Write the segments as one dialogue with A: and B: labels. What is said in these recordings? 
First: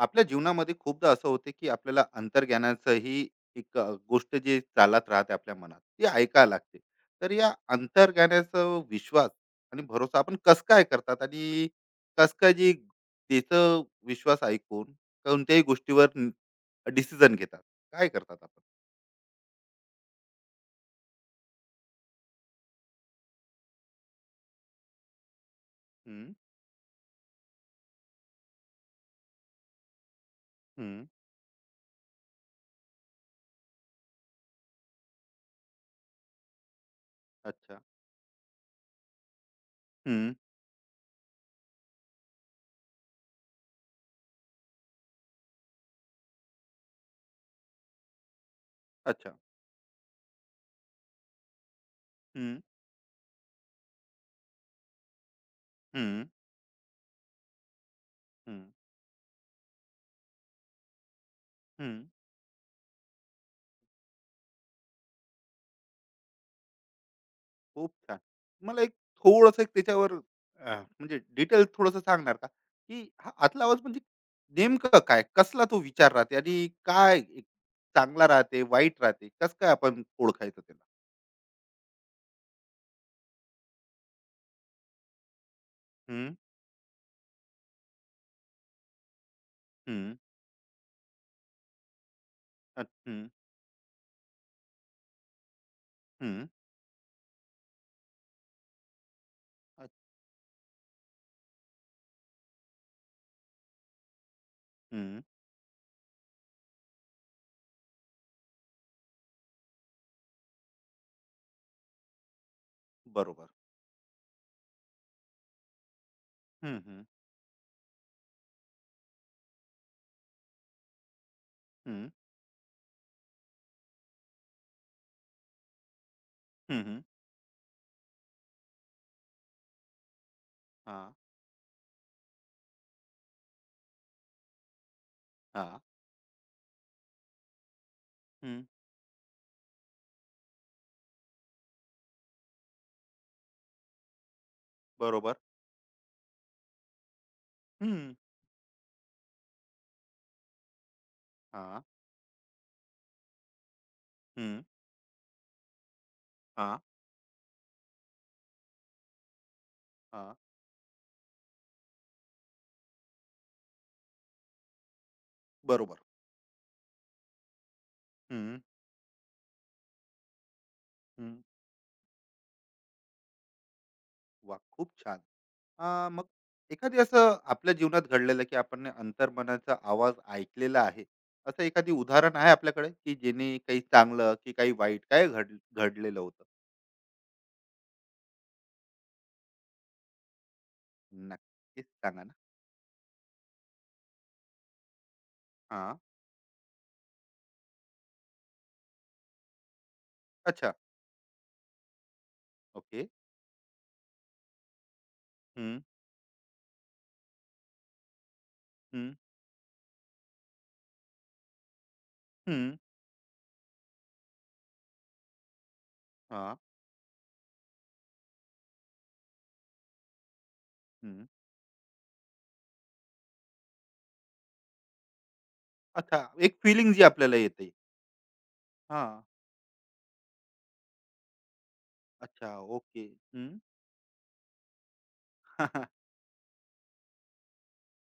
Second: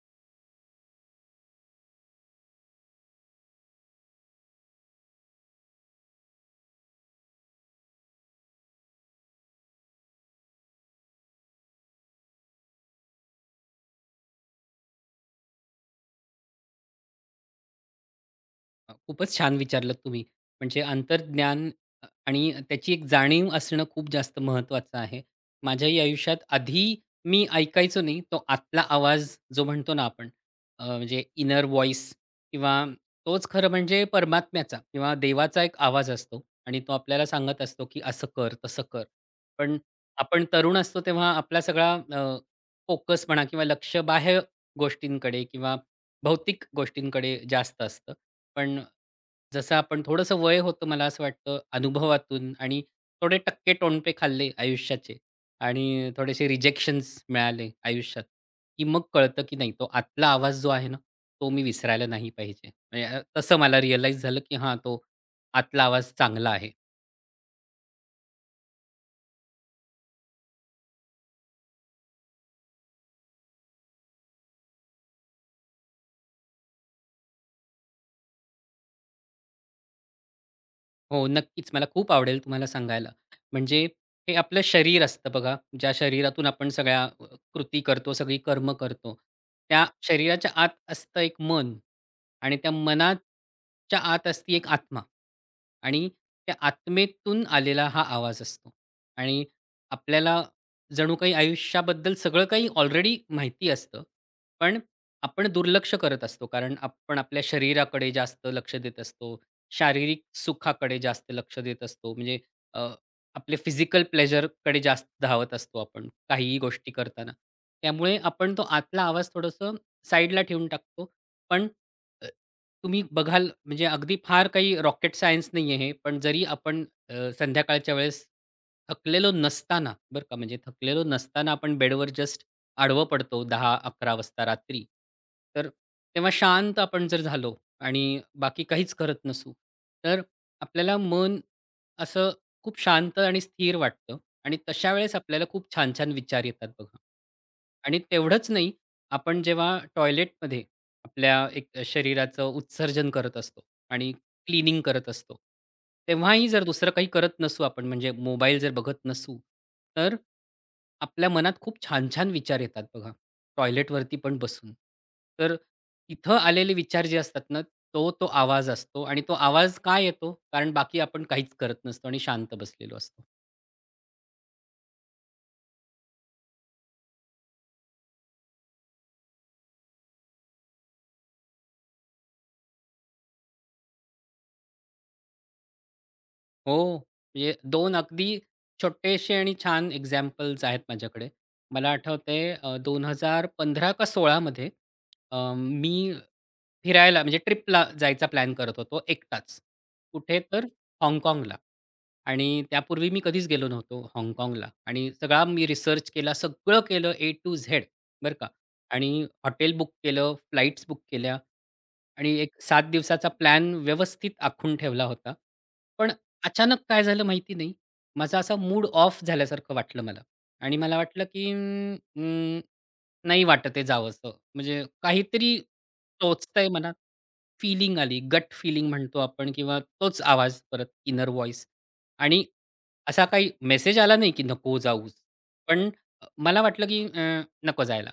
A: आपल्या जीवनामध्ये खूपदा असं होते की आपल्याला अंतर्ज्ञानाचंही एक गोष्ट जी चालत राहते आपल्या मनात ती ऐकायला लागते तर या अंतर्ज्ञानाचा विश्वास आणि भरोसा आपण कस काय करतात आणि कस काय जी त्याचं विश्वास ऐकून कोणत्याही गोष्टीवर डिसिजन घेतात काय करतात आपण.
B: खूपच छान विचारलंत तुम्ही. म्हणजे अंतर्ज्ञान आणि त्याची एक जाणीव असणं खूप जास्त महत्त्वाचं आहे. माझ्याही
A: हम्म,
B: आयुष्यात आधी मी ऐकायचो नाही. तो आतला आवाज जो म्हणतो ना आपण,
A: हम्म,
B: म्हणजे इनर व्हॉईस किंवा तोच खरं म्हणजे परमात्म्याचा किंवा देवाचा एक आवाज असतो आणि तो आपल्याला सांगत
A: अच्छा.
B: असतो, की असं कर, तसं कर. पण
A: हम्म,
B: आपण तरुण असतो तेव्हा आपला सगळा फोकस म्हणा किंवा लक्ष बाह्य गोष्टींकडे किंवा भौतिक गोष्टींकडे जास्त असतं. पण
A: अच्छा.
B: जसं आपण थोडंसं वय होतं मला असं वाटतं अनुभवातून
A: हम्म,
B: आणि थोडे टक्के टोणपे खाल्ले आयुष्याचे आणि
A: हम्म,
B: थोडेसे रिजेक्शन्स मिळाले आयुष्यात,
A: हम्म,
B: की मग कळतं की नाही तो आतला आवाज जो आहे ना, तो मी
A: हम्म.
B: विसरायला नाही पाहिजे. म्हणजे तसं मला रिअलाईज झालं की हां, तो आतला आवाज चांगला आहे.
A: खूप छान. मला एक थोडंसं एक त्याच्यावर म्हणजे डिटेल थोडंसं सांगणार का? की हा आतला आवाज म्हणजे नेमकं काय? कसला तो विचार राहते आणि काय एक चांगला राहते, वाईट राहते? कसं काय आपण ओळखायचं त्याला?
B: हो, नक्कीच. मला खूप आवडेल तुम्हाला सांगायला. म्हणजे हे आपलं शरीर असतं बघा, ज्या
A: हं,
B: शरीरातून आपण सगळ्या कृती करतो, सगळी कर्म करतो. त्या
A: हं,
B: शरीराच्या आत असतं एक मन आणि त्या
A: अ, हं,
B: मनाच्या आत असते एक आत्मा आणि
A: हं,
B: त्या आत्मेतून आलेला हा आवाज असतो आणि
A: अ,
B: आपल्याला जणू काही आयुष्याबद्दल सगळं काही ऑलरेडी माहिती असतं. पण
A: हं,
B: आपण दुर्लक्ष करत असतो कारण आपण आपल्या शरीराकडे जास्त लक्ष देत असतो. शारीरिक सुखाकडे जास्त लक्ष देत असतो. म्हणजे अ,
A: बरोबर.
B: आपले फिजिकल प्लेजरकडे जास्त धावत असतो आपण काहीही
A: हं,
B: गोष्टी
A: हं,
B: करताना. त्यामुळे आपण तो आतला आवाज थोडंसं साईडला ठेवून टाकतो. पण
A: हं,
B: अ, तुम्ही बघाल म्हणजे अगदी फार काही रॉकेट सायन्स नाहीये हे. पण जरी
A: हं,
B: आपण
A: हं.
B: संध्याकाळच्या वेळेस थकलेलो नसताना, बरं का, म्हणजे थकलेलो
A: हां,
B: नसताना आपण बेडवर जस्ट आडवं पडतो 10 11 वाजता रात्री. तर
A: हां,
B: तेव्हा शांत आपण जर झालो आणि
A: हं,
B: बाकी काहीच करत नसू, तर आपल्याला मन असं खूप शांत आणि स्थिर वाटतं आणि तशा वेळेस
A: बरोबर.
B: आपल्याला खूप छान-छान विचार येतात बघा.
A: हं,
B: आणि तेवढंच नाही, आपण जेव्हा टॉयलेटमध्ये आपल्या एक
A: हां,
B: शरीराचं उत्सर्जन करत असतो आणि
A: हं,
B: क्लीनिंग करत असतो. तेव्हाही जर
A: हां,
B: दुसरं काही करत नसू आपण म्हणजे मोबाईल जर बघत नसू, तर
A: हां,
B: आपल्या मनात खूप छान-छान विचार येतात बघा, टॉयलेटवरती पण बसून. तर
A: बरोबर.
B: तिथं आलेले विचार जे असतात ना, तो आवाज असतो आणि तो आवाज का येतो? कारण बाकी आपण काहीच करत नसतो आणि शांत बसलेलो असतो.
A: वा, खूप छान. मग एखादी असं आपल्या जीवनात घडलेलं की आपण ने अंतर्मनाचा आवाज ऐकलेला आहे असं एखादी उदाहरण आहे आपल्याकडे की जेणे काही चांगलं की काही वाईट काय घडलेलं होतं.
B: हो. म्हणजे 2 अगदी छोटेसे आणि छान एक्झाम्पल्स आहेत माझ्याकडे.
A: नक्कीच
B: मला
A: सांगा ना.
B: आठवतंय 2015 का 16 मध्ये
A: हा,
B: मी फिरायला म्हणजे ट्रिपला जायचा प्लॅन करत होतो एकटाच. कुठे तर
A: अच्छा,
B: हाँगकाँगला. आणि
A: ओके,
B: त्यापूर्वी मी कधीच गेलो नव्हतो हाँगकाँगला आणि सगळा मी
A: हम्म,
B: रिसर्च केला, सगळं केलं ए टू झेड, बरं का.
A: हम्म,
B: आणि हॉटेल बुक केलं, फ्लाइट्स बुक केल्या. आणि एक
A: हम्म,
B: 7 दिवसाचा प्लॅन व्यवस्थित आखून ठेवला होता. पण
A: हा,
B: अचानक काय झालं माहिती नाही. माझा असा मूड ऑफ झाल्यासारखं वाटलं मला आणि मला वाटलं,
A: हम्म,
B: की नाही वाटत आहे जावसं. म्हणजे काहीतरी
A: अच्छा. एक
B: टोचतंय
A: फिलिंग
B: मनात.
A: जी आपल्याला येते.
B: फीलिंग आली, गट फीलिंग
A: हा,
B: म्हणतो आपण किंवा तोच आवाज परत इनर व्हॉईस आणि
A: अच्छा, ओके,
B: असा काही
A: हम्म,
B: मेसेज आला नाही, की नको जाऊच. पण मला वाटलं, की नको जायला.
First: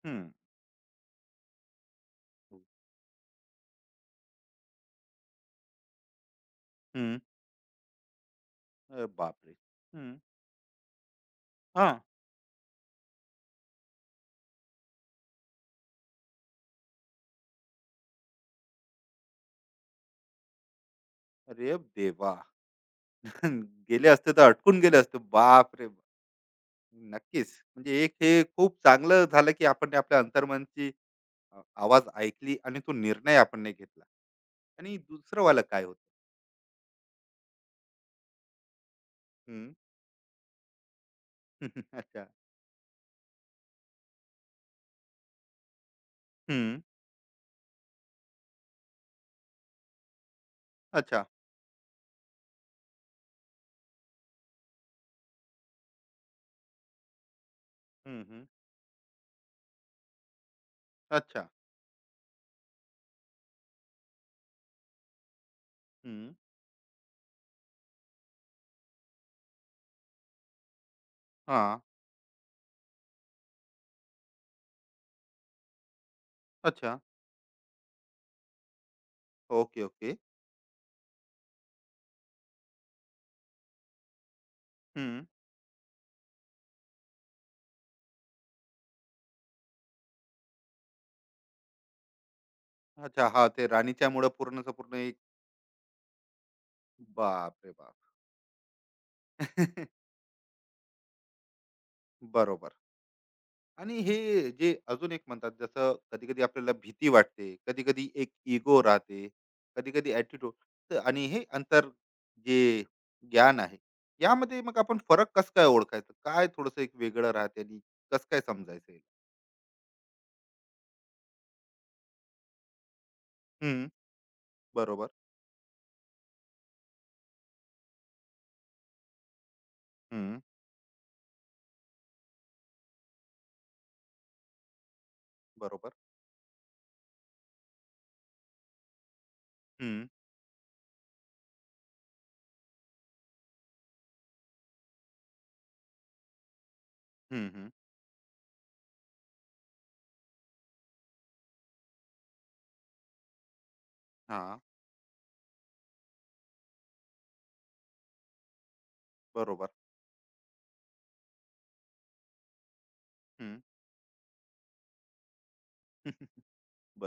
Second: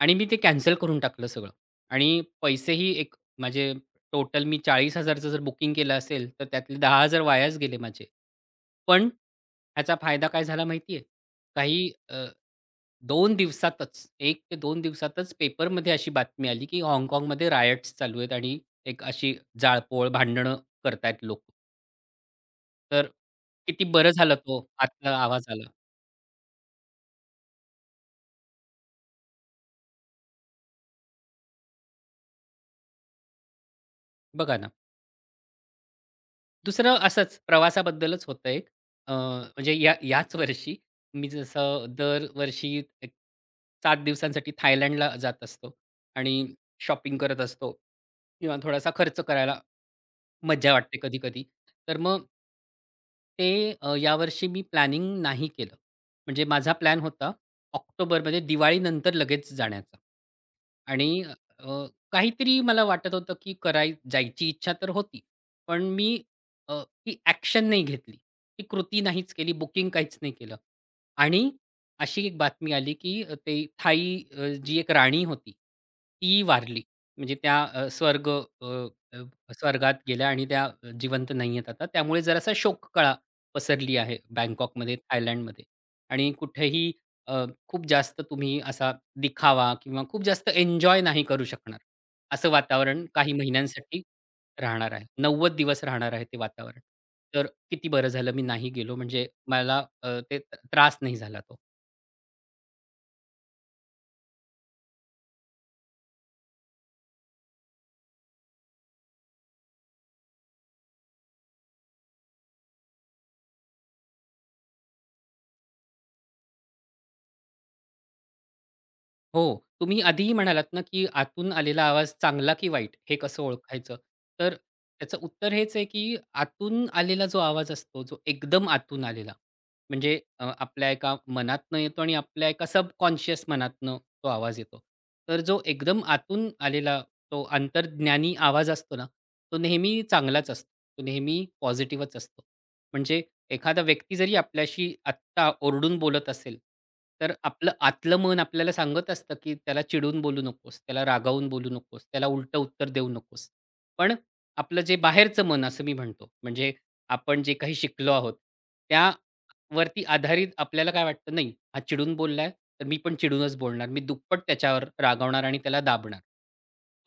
B: आणि मी
A: हम्म,
B: ते कॅन्सल करून टाकलं सगळं आणि पैसेही एक माझे टोटल मी 40,000चं जर बुकिंग केलं असेल, तर त्यातले
A: हम्म,
B: 10,000 वायाच गेले माझे. पण
A: अरे बापरे.
B: ह्याचा
A: हम्म,
B: फायदा काय झाला माहिती आहे?
A: हा,
B: काही 2 दिवसातच 1 ते 2 दिवसातच पेपरमध्ये अशी बातमी आली, की हाँगकाँगमध्ये रायट्स चालू आहेत आणि एक अशी जाळपोळ, भांडणं करतायत लोकं.
A: अरे देवा.
B: तर
A: हं,
B: किती
A: गेले
B: बरं
A: असते
B: झालं
A: तर
B: तो
A: अटकून गेले
B: आतला
A: असते.
B: आवाज आला.
A: बाप रे बाप. नक्कीच. म्हणजे एक हे खूप चांगलं झालं, की आपण ने आपल्या अंतर्मनची आवाज ऐकली आणि तो निर्णय आपण नाही घेतला.
B: बघा ना.
A: आणि दुसरं वाला काय होतं?
B: दुसरं असंच प्रवासाबद्दलच होतं एक.
A: हं.
B: म्हणजे याच वर्षी मी जसं
A: अच्छा.
B: दरवर्षी एक 7 दिवसांसाठी थायलंडला जात असतो आणि
A: हं.
B: शॉपिंग करत असतो किंवा थोडासा खर्च करायला मज्जा वाटते
A: अच्छा.
B: कधी-कधी. तर मग ते यावर्षी मी प्लॅनिंग नाही केलं. म्हणजे माझा प्लॅन होता
A: हं,
B: ऑक्टोबरमध्ये
A: हं.
B: दिवाळीनंतर लगेच जाण्याचा. आणि
A: अच्छा.
B: अ, काहीतरी मला वाटत होतं, की कराय जायची इच्छा तर होती. पण मी
A: हं.
B: ती ॲक्शन नाही घेतली. ती कृती नाहीच केली, बुकिंग काहीच नाही केलं. आणि
A: हां.
B: अशी एक बातमी आली, की ते थाई, जी एक राणी होती, ती वारली.
A: अच्छा.
B: म्हणजे त्या अ, स्वर्ग
A: ओके,
B: स्वर्गात
A: ओके.
B: गेल्या आणि त्या जिवंत नाहीयेत आता. त्यामुळे जरासा शोककळा पसरली आहे बँकॉकमध्ये,
A: हं.
B: थायलंडमध्ये आणि कुठेही अ, खूप जास्त तुम्ही असा दिखावा किंवा खूप जास्त एन्जॉय नाही करू शकणार. असं वातावरण
A: अच्छा.
B: काही
A: हां, ते
B: महिन्यांसाठी
A: राणीच्यामुळं पूर्णचं
B: राहणार
A: पूर्ण
B: आहे.
A: एक.
B: 90 दिवस राहणार आहे ते वातावरण. तर
A: बापरे
B: किती
A: बाप!
B: बरं झालं मी नाही गेलो म्हणजे मला ते त्रास नाही झाला तो.
A: बरोबर. आणि हे जे अजून एक म्हणतात, जसं कधी कधी आपल्याला भीती वाटते, कधी कधी एक इगो राहते, कधी कधी ऍटिट्यूड, आणि हे अंतर जे ज्ञान आहे यामध्ये मग आपण फरक कस काय ओळखायचं, काय थोडस एक वेगळं राहते आणि कस काय समजायचं हे?
B: हो. तुम्ही आधीही म्हणालात ना, की आतून आलेला आवाज चांगला की वाईट हे कसं
A: हम्म,
B: ओळखायचं? तर
A: बरोबर.
B: त्याचं उत्तर हेच आहे, की आतून आलेला जो आवाज असतो, जो एकदम आतून आलेला, म्हणजे
A: हम्म,
B: आपल्या एका मनातनं येतो आणि आपल्या एका सबकॉन्शियस मनातनं तो आवाज येतो. तर जो
A: बरोबर.
B: एकदम आतून आलेला तो अंतर्ज्ञानी आवाज असतो ना, तो नेहमी
A: हम्म,
B: चांगलाच असतो. तो नेहमी पॉझिटिव्हच असतो. म्हणजे एखादा व्यक्ती जरी आपल्याशी आत्ता ओरडून बोलत असेल, तर
A: हम्म, हम्म,
B: आपलं आतलं मन आपल्याला सांगत असतं, की त्याला चिडून बोलू नकोस, त्याला रागावून बोलू नकोस, त्याला उलटं उत्तर देऊ नकोस. पण
A: हा,
B: आपलं जे बाहेरचं मन असं मी म्हणतो, म्हणजे आपण जे काही शिकलो आहोत,
A: बरोबर.
B: त्यावरती आधारित आपल्याला काय वाटतं, "नाही, हा चिडून बोललाय, तर मी पण चिडूनच
A: हम्म,
B: बोलणार. मी दुप्पट त्याच्यावर रागावणार आणि त्याला दाबणार."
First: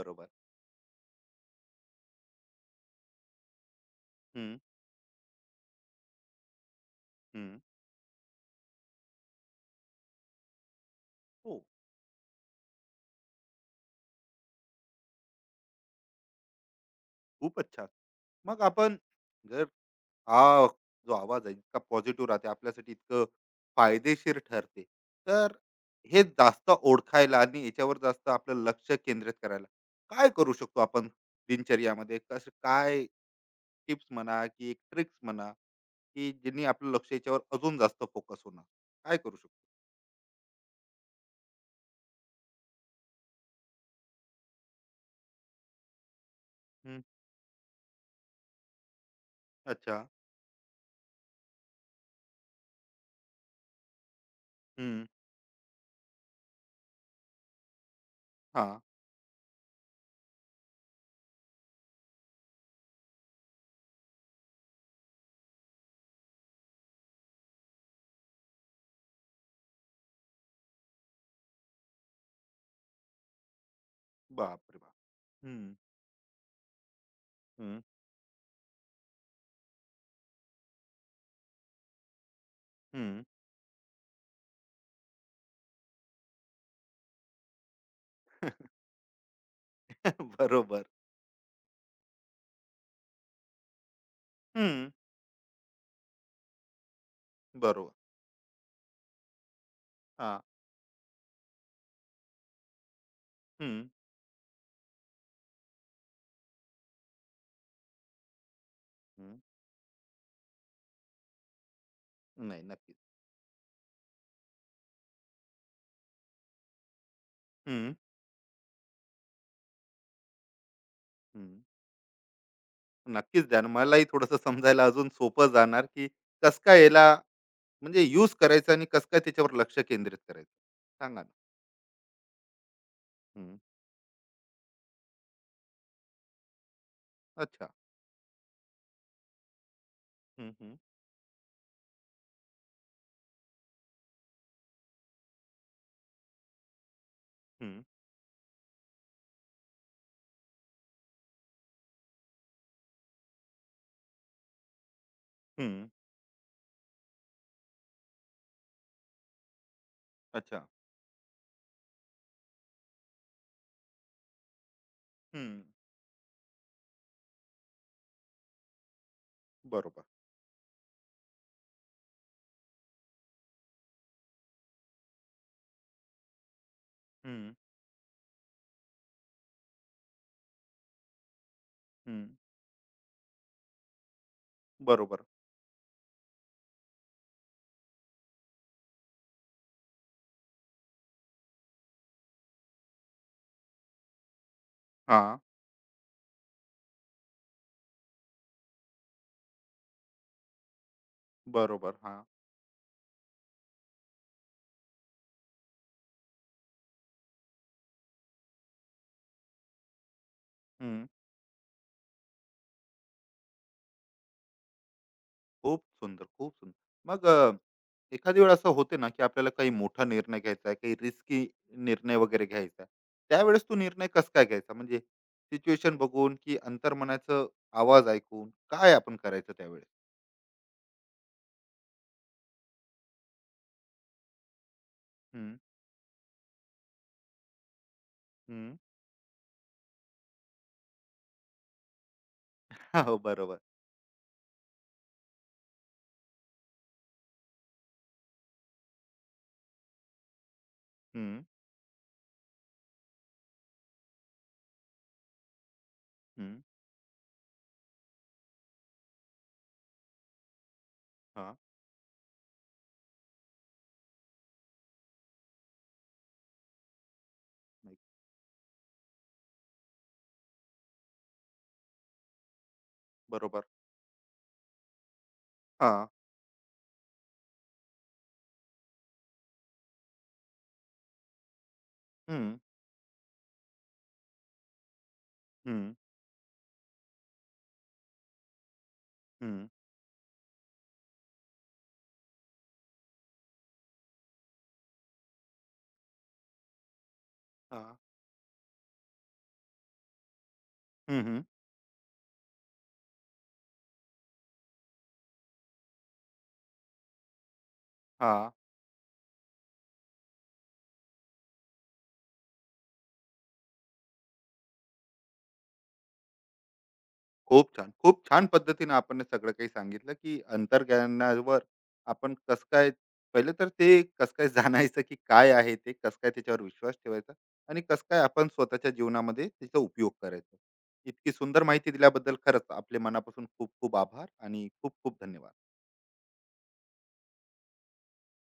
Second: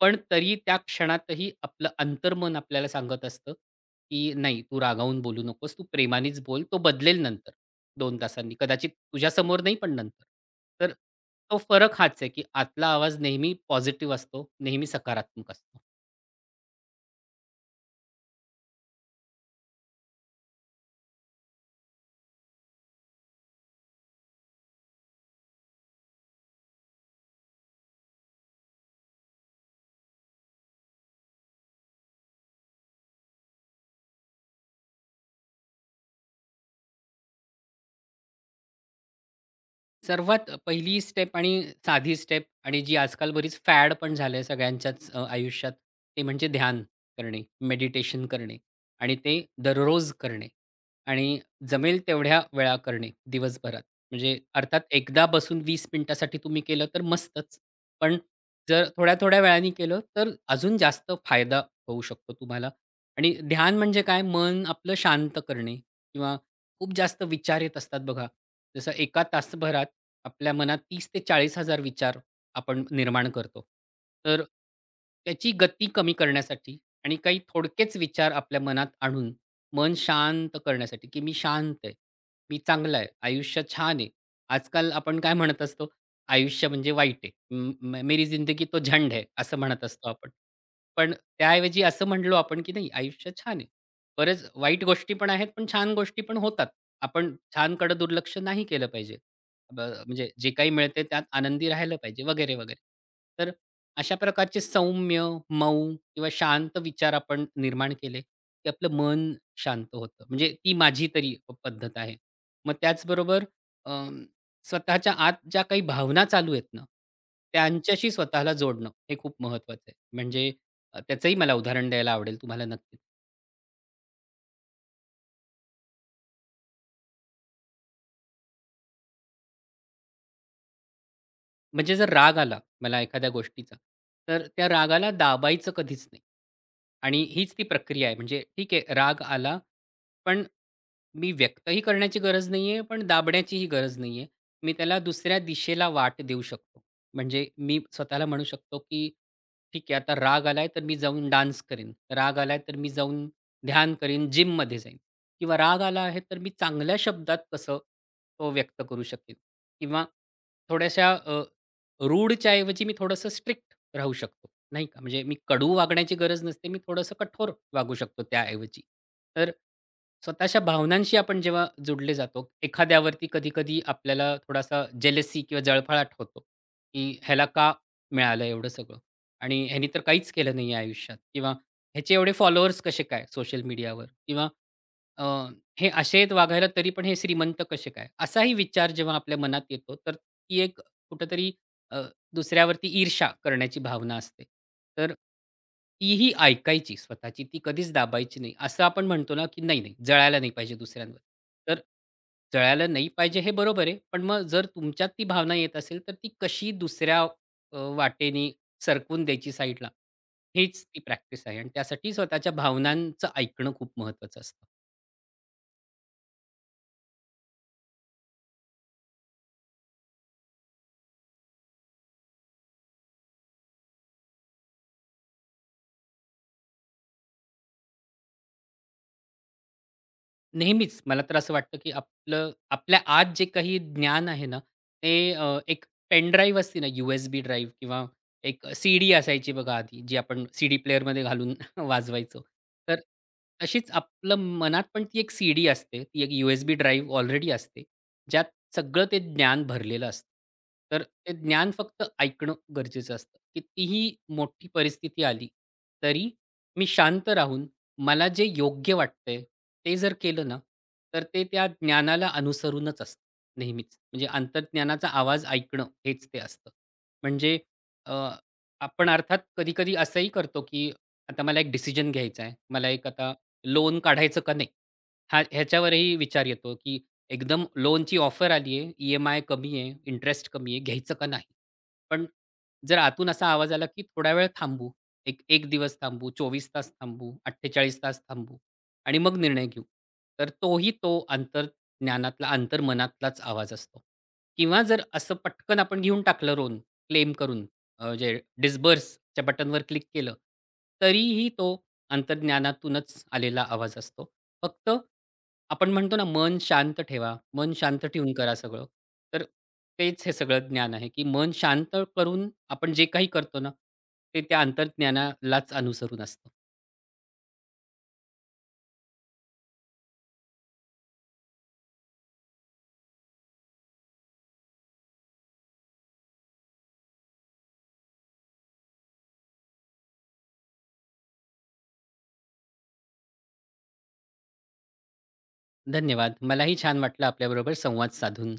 B: पण तरी त्या क्षणातही आपलं अंतर्मन आपल्याला सांगत असतं, की
A: हम्म,
B: नाही तू रागावून बोलू नकोस. तू प्रेमानेच बोल. तो बदलेल नंतर
A: हम्म,
B: 2 तासांनी. कदाचित तुझ्यासमोर नाही पण नंतर. तर तो
A: हो.
B: फरक हाच आहे, की आतला आवाज नेहमी पॉझिटिव्ह असतो, नेहमी सकारात्मक असतो.
A: खूपच छान. मग आपण, जर हा जो आवाज आहे इतका पॉझिटिव्ह राहते, आपल्यासाठी इतकं फायदेशीर ठरते, तर हे जास्त ओळखायला आणि याच्यावर जास्त आपलं लक्ष केंद्रित करायला काय करू शकतो आपण दिनचर्यामध्ये? कसं काय, टिप्स म्हणा की एक ट्रिक्स म्हणा, की ज्यांनी आपलं लक्ष याच्यावर अजून जास्त फोकस होणार, काय करू शकतो?
B: सर्वात पहिली स्टेप आणि साधी स्टेप आणि जी आजकाल बरीच फॅड पण झाली सगळ्यांच्याच आयुष्यात, ते म्हणजे ध्यान
A: हम्म,
B: करणे, मेडिटेशन करणे आणि ते
A: अच्छा.
B: दररोज करणे आणि जमेल तेवढ्या वेळा करणे दिवसभरात. म्हणजे अर्थात
A: हम्म,
B: एकदा बसून 20 मिनिटासाठी तुम्ही केलं तर मस्तच. पण
A: हा,
B: जर थोड्या-थोड्या वेळाने केलं तर अजून जास्त फायदा होऊ शकतो तुम्हाला. आणि ध्यान म्हणजे काय? मन आपलं शांत करणे किंवा खूप जास्त विचार येत असतात बघा. जसं एका तासभरात आपल्या मनात 30,000 ते 40,000 विचार आपण निर्माण करतो. तर
A: बापरे बाप.
B: त्याची
A: हम्म,
B: गती कमी करण्यासाठी आणि काही
A: हम्म,
B: थोडकेच विचार आपल्या मनात आणून मन शांत करण्यासाठी, की मी शांत आहे, मी चांगला आहे,
A: हम्म,
B: आयुष्य छान आहे. आजकाल आपण काय म्हणत असतो? आयुष्य म्हणजे वाईट आहे. म म मेरी जिंदगी तो झंड है, असं म्हणत असतो आपण.
A: बरोबर.
B: पण त्याऐवजी असं म्हणलो आपण, की नाही आयुष्य छान आहे. बरेच वाईट
A: हम्म,
B: गोष्टी पण आहेत, पण छान गोष्टी पण होतात. आपण
A: बरोबर.
B: छानकडं दुर्लक्ष नाही केलं पाहिजे. ब म्हणजे
A: हा,
B: जे काही मिळते त्यात आनंदी राहिलं पाहिजे वगैरे, वगैरे. तर
A: हम्म,
B: अशा प्रकारचे सौम्य, मऊ किंवा शांत विचार आपण निर्माण केले, की आपलं मन
A: हम्म,
B: शांत होतं. म्हणजे ती माझी तरी पद्धत आहे.
A: नाही,
B: मग
A: नक्कीच.
B: त्याचबरोबर अं, स्वतःच्या आत ज्या काही भावना चालू आहेत ना,
A: हम्म,
B: त्यांच्याशी स्वतःला जोडणं हे खूप महत्त्वाचं आहे. म्हणजे त्याचंही मला
A: हम्म.
B: उदाहरण द्यायला आवडेल तुम्हाला नक्कीच.
A: नक्कीच द्या ना. मलाही थोडंसं समजायला अजून सोपं जाणार की कसं काय याला, म्हणजे यूज करायचं आणि कसं काय त्याच्यावर लक्ष केंद्रित करायचं. सांगा ना.
B: म्हणजे जर राग आला मला एखाद्या
A: हम्म,
B: गोष्टीचा, तर त्या रागाला दाबायचं कधीच नाही. आणि हीच ती
A: अच्छा.
B: प्रक्रिया आहे. म्हणजे ठीक आहे, राग आला, पण
A: हम्म, हम्म,
B: मी व्यक्तही करण्याची गरज नाहीये, पण दाबण्याचीही गरज नाहीये. मी त्याला दुसऱ्या दिशेला वाट देऊ शकतो. म्हणजे मी
A: हम्म,
B: स्वतःला म्हणू शकतो, की ठीक आहे आता राग आलाय, तर मी जाऊन डान्स करीन. राग आलाय, तर मी जाऊन ध्यान करीन, जिममध्ये जाईन किंवा राग
A: हम्म,
B: आला आहे, तर मी चांगल्या शब्दात कसं तो व्यक्त करू शकेन किंवा
A: अच्छा.
B: थोड्याशा अ, ऐवजी मी थोडंसं स्ट्रिक्ट राहू शकतो. नाही का, म्हणजे मी
A: हम्म,
B: कडू वागण्याची गरज नसते. मी थोडंसं कठोर वागू शकतो त्याऐवजी. तर
A: बरोबर.
B: स्वतःच्या भावनांशी आपण जेव्हा जुडले जातो, एखाद्यावरती कधी-कधी आपल्याला थोडासा जेलसी किंवा जळफळाट होतो, की ह्याला
A: हम्म,
B: का मिळालं एवढं सगळं? आणि ह्यानी तर काहीच केलं नाही आयुष्यात किंवा ह्याचे
A: हम्म,
B: एवढे फॉलोअर्स कसे काय सोशल मीडियावर? किंवा
A: बरोबर.
B: अ, हे असे आहेत वागायला तरी पण हे श्रीमंत कसे काय? असाही विचार जेव्हा आपल्या मनात येतो, तर ती एक कुठेतरी अ, दुसऱ्यावरती ईर्ष्या करण्याची भावना असते. तर
A: हा,
B: तीही ऐकायची स्वतःची, ती कधीच दाबायची नाही. असं आपण म्हणतो ना, की नाही, नाही, जळायला नाही पाहिजे दुसऱ्यांवर. तर
A: बरोबर. हा,
B: जळायला नाही पाहिजे हे बरोबर आहे. पण मग जर तुमच्यात ती भावना येत असेल, तर ती कशी दुसऱ्या वाटेने सरकून द्यायची साईडला, हीच ती प्रॅक्टिस आहे आणि त्यासाठी स्वतःच्या भावनांचं ऐकणं खूप महत्त्वाचं असतं.
A: खूप सुंदर, खूप सुंदर. मग एखादी वेळ असं होते ना, की आपल्याला काही मोठा निर्णय घ्यायचा आहे, काही रिस्की निर्णय वगैरे घ्यायचा आहे. त्यावेळेस तो निर्णय कसं काय घ्यायचा? म्हणजे सिच्युएशन बघून, की अंतर्मनाचा आवाज ऐकून, काय आपण करायचं त्यावेळेस?
B: नेहमीच मला तर असं वाटतं, की आपलं आपल्या आत जे काही ज्ञान आहे ना, ते
A: हं,
B: एक पेन ड्राईव्ह असते ना, यू-एस-बी ड्राईव्ह किंवा एक
A: हं.
B: सीडी असायची बघा आधी, जी आपण सीडी प्लेयरमध्ये घालून वाजवायचो. तर
A: हो, बरोबर.
B: तशीच आपलं मनात पण ती एक सीडी असते, ती एक यू-एस-बी ड्राईव्ह ऑलरेडी असते, ज्यात सगळं ते ज्ञान भरलेलं असतं. तर ते
A: हं,
B: ज्ञान फक्त ऐकणं गरजेचं असतं. कितीही मोठी परिस्थिती आली, तरी
A: हं.
B: मी शांत राहून मला जे योग्य वाटतंय ते जर केलं ना, तर ते
A: हां.
B: त्या ज्ञानाला अनुसरूनच असतं नेहमीच. म्हणजे अंतर्ज्ञानाचा आवाज ऐकणं हेच ते असतं. म्हणजे अ, आपण अर्थात कधी-कधी असंही करतो, की आता मला एक डिसिजन घ्यायचा आहे. मला एक आता
A: बरोबर.
B: लोन काढायचं का नाही? हा
A: हां.
B: ह्याच्यावरही विचार येतो, की एकदम लोनची ऑफर आली आहे, ई-एम-आय कमी आहे, इंटरेस्ट कमी आहे, घ्यायचं का नाही? पण
A: हं,
B: जर आतून असा आवाज आला, की थोडा वेळ थांबू. एक 1
A: हं,
B: दिवस थांबू, 24 तास थांबू, 48 तास थांबू. आणि मग
A: हं.
B: निर्णय घेऊ. तर तोही तो अंतर्ज्ञानातला, अंतर्मनातलाच आवाज असतो. किंवा जर असं पटकन आपण घेऊन टाकलं लोन क्लेम करून,
A: हां.
B: जे डिस्बर्सच्या बटनवर क्लिक केलं,
A: हं, हं.
B: तरीही तो अंतर्ज्ञानातूनच आलेला आवाज असतो. फक्त आपण म्हणतो ना, मन शांत ठेवा, मन शांत ठेवून
A: हां.
B: करा सगळं. तर तेच हे सगळं ज्ञान आहे, की मन शांत करून आपण जे काही करतो ना, ते त्या अंतर्ज्ञानालाच अनुसरून असतं.
A: खूप छान. खूप छान पद्धतीने आपण हे सगळं काही सांगितलं, की अंतर्ज्ञानावर आपण कसं काय, पहिलं तर ते कसं काय जाणायचं, की काय आहे ते? कसं काय त्याच्यावर विश्वास ठेवायचा? आणि कसं काय आपण स्वतःच्या जीवनामध्ये त्याचा उपयोग करायचा? इतकी सुंदर माहिती दिल्याबद्दल खरंच आपले मनापासून खूप खूप आभार आणि खूप खूप धन्यवाद.
B: धन्यवाद. मलाही छान वाटलं आपल्याबरोबर संवाद साधून.